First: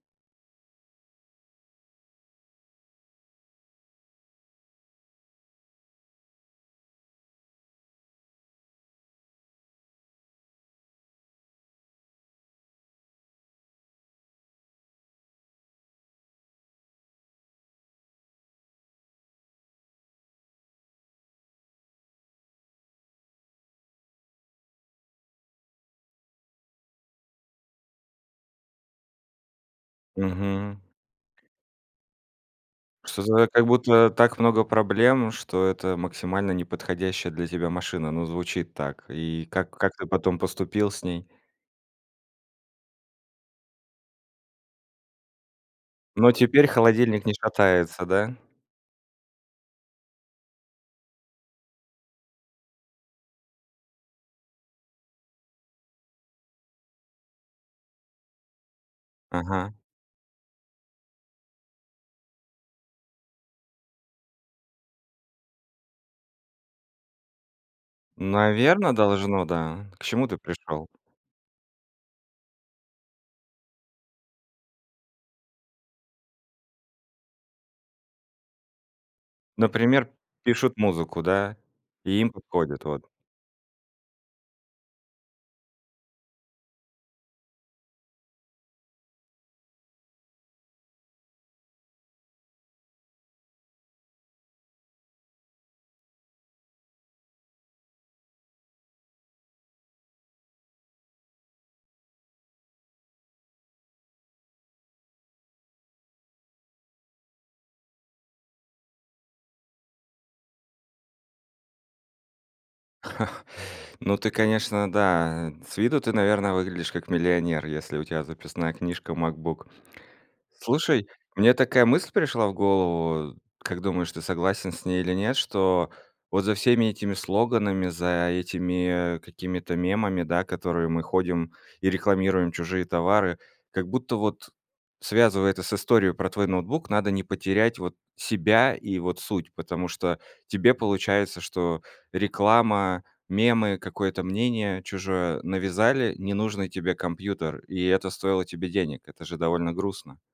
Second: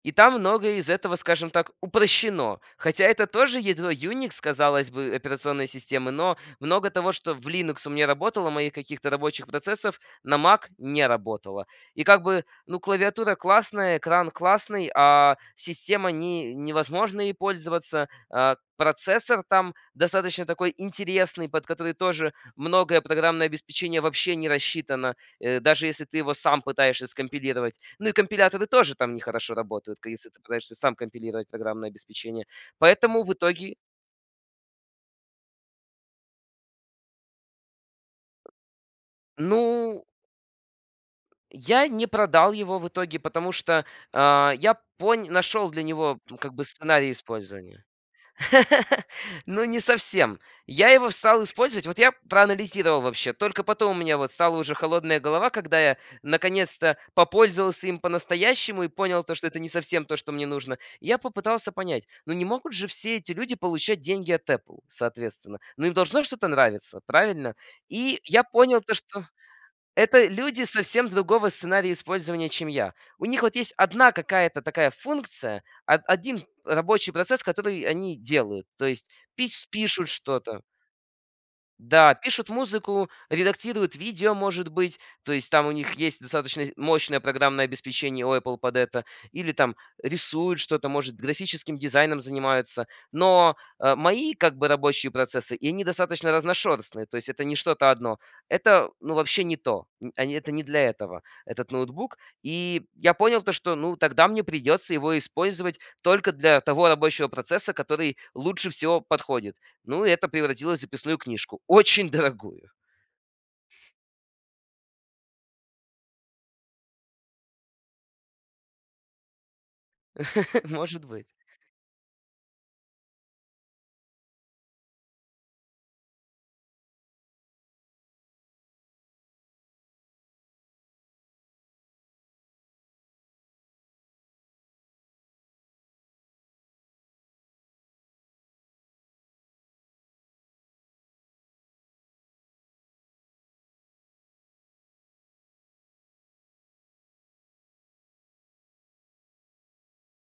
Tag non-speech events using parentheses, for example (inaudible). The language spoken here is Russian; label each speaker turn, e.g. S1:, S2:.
S1: И там многое из этого, скажем так, упрощено. Хотя это тоже ядро Unix, казалось бы, операционной системы. Но много того, что в Linux у меня работало, моих каких-то рабочих процессов на Mac не работало. И как бы, ну, клавиатура классная, экран классный, а система- не невозможно ей пользоваться, э, процессор там достаточно такой интересный, под который тоже многое программное обеспечение вообще не рассчитано, э, даже если ты его сам пытаешься скомпилировать. Ну и компиляторы тоже там не хорошо работают, ка если ты пытаешься
S2: Мгм.
S1: сам компилировать программное обеспечение.
S2: Просто
S1: Поэтому в
S2: зная, как
S1: итоге
S2: будто так много проблем, что это максимально не подходящая для тебя машина. Ну, звучит так. И как как
S1: Ну
S2: ты потом поступил с ней?
S1: Я не продал его в итоге, потому что, э, я понь нашел для него
S2: Но
S1: как бы
S2: теперь
S1: сценарий
S2: холодильник не
S1: использования.
S2: шатается, да?
S1: (laughs) Ну, не совсем. Я его стал использовать. Вот я проанализировал вообще. Только потом у меня вот стала уже холодная голова, когда я наконец-то попользовался им по-настоящему и понял то, что это не
S2: Ага.
S1: совсем то, что мне нужно. Я попытался понять, ну не могут же все эти люди получать деньги от Apple, соответственно. Но им должно что-то нравиться, правильно? И я понял
S2: Наверно,
S1: то, что
S2: должно, да. К
S1: это
S2: чему ты
S1: люди
S2: пришёл?
S1: совсем другого сценария использования, чем я. У них вот есть одна какая-то такая функция, о один рабочий процесс, который они делают, то есть пич пишут
S2: Например,
S1: что-то.
S2: пишут музыку, да,
S1: Да,
S2: и им
S1: пишут
S2: подходит вот.
S1: музыку, редактируют видео, может быть, то есть там у них есть достаточно мощное программное обеспечение у Apple под это. Или там рисуют что-то, может, графическим дизайном занимаются. Но, э, мои, как бы, рабочие процессы, и они достаточно разношерстные, то есть это не что-то одно. Это, ну, вообще не то. Н они это не для этого этот ноутбук. И я понял то, что, ну, тогда мне придется его использовать только для того рабочего процесса, который лучше всего подходит. Ну, и это превратилось в записную книжку. Очень дорогую.
S2: (chuckles) Ну, ты, конечно, да, с виду ты, наверно, выглядишь как миллионер, если у тебя записная книжка MacBook.
S1: (laughs) Может
S2: Слушай,
S1: быть.
S2: мне такая мысль пришла в голову. Как думаешь, ты согласен с ней или нет, что вот за всеми этими слоганами, за этими какими-то мемами, да, которые мы ходим и рекламируем чужие товары, как будто вот, связывая это с историей про твой ноутбук, надо не потерять вот себя и вот суть. Потому что тебе получается, что реклама, мемы, какое-то мнение чужое навязали ненужный тебе компьютер, и это стоило тебе денег. Это же довольно грустно.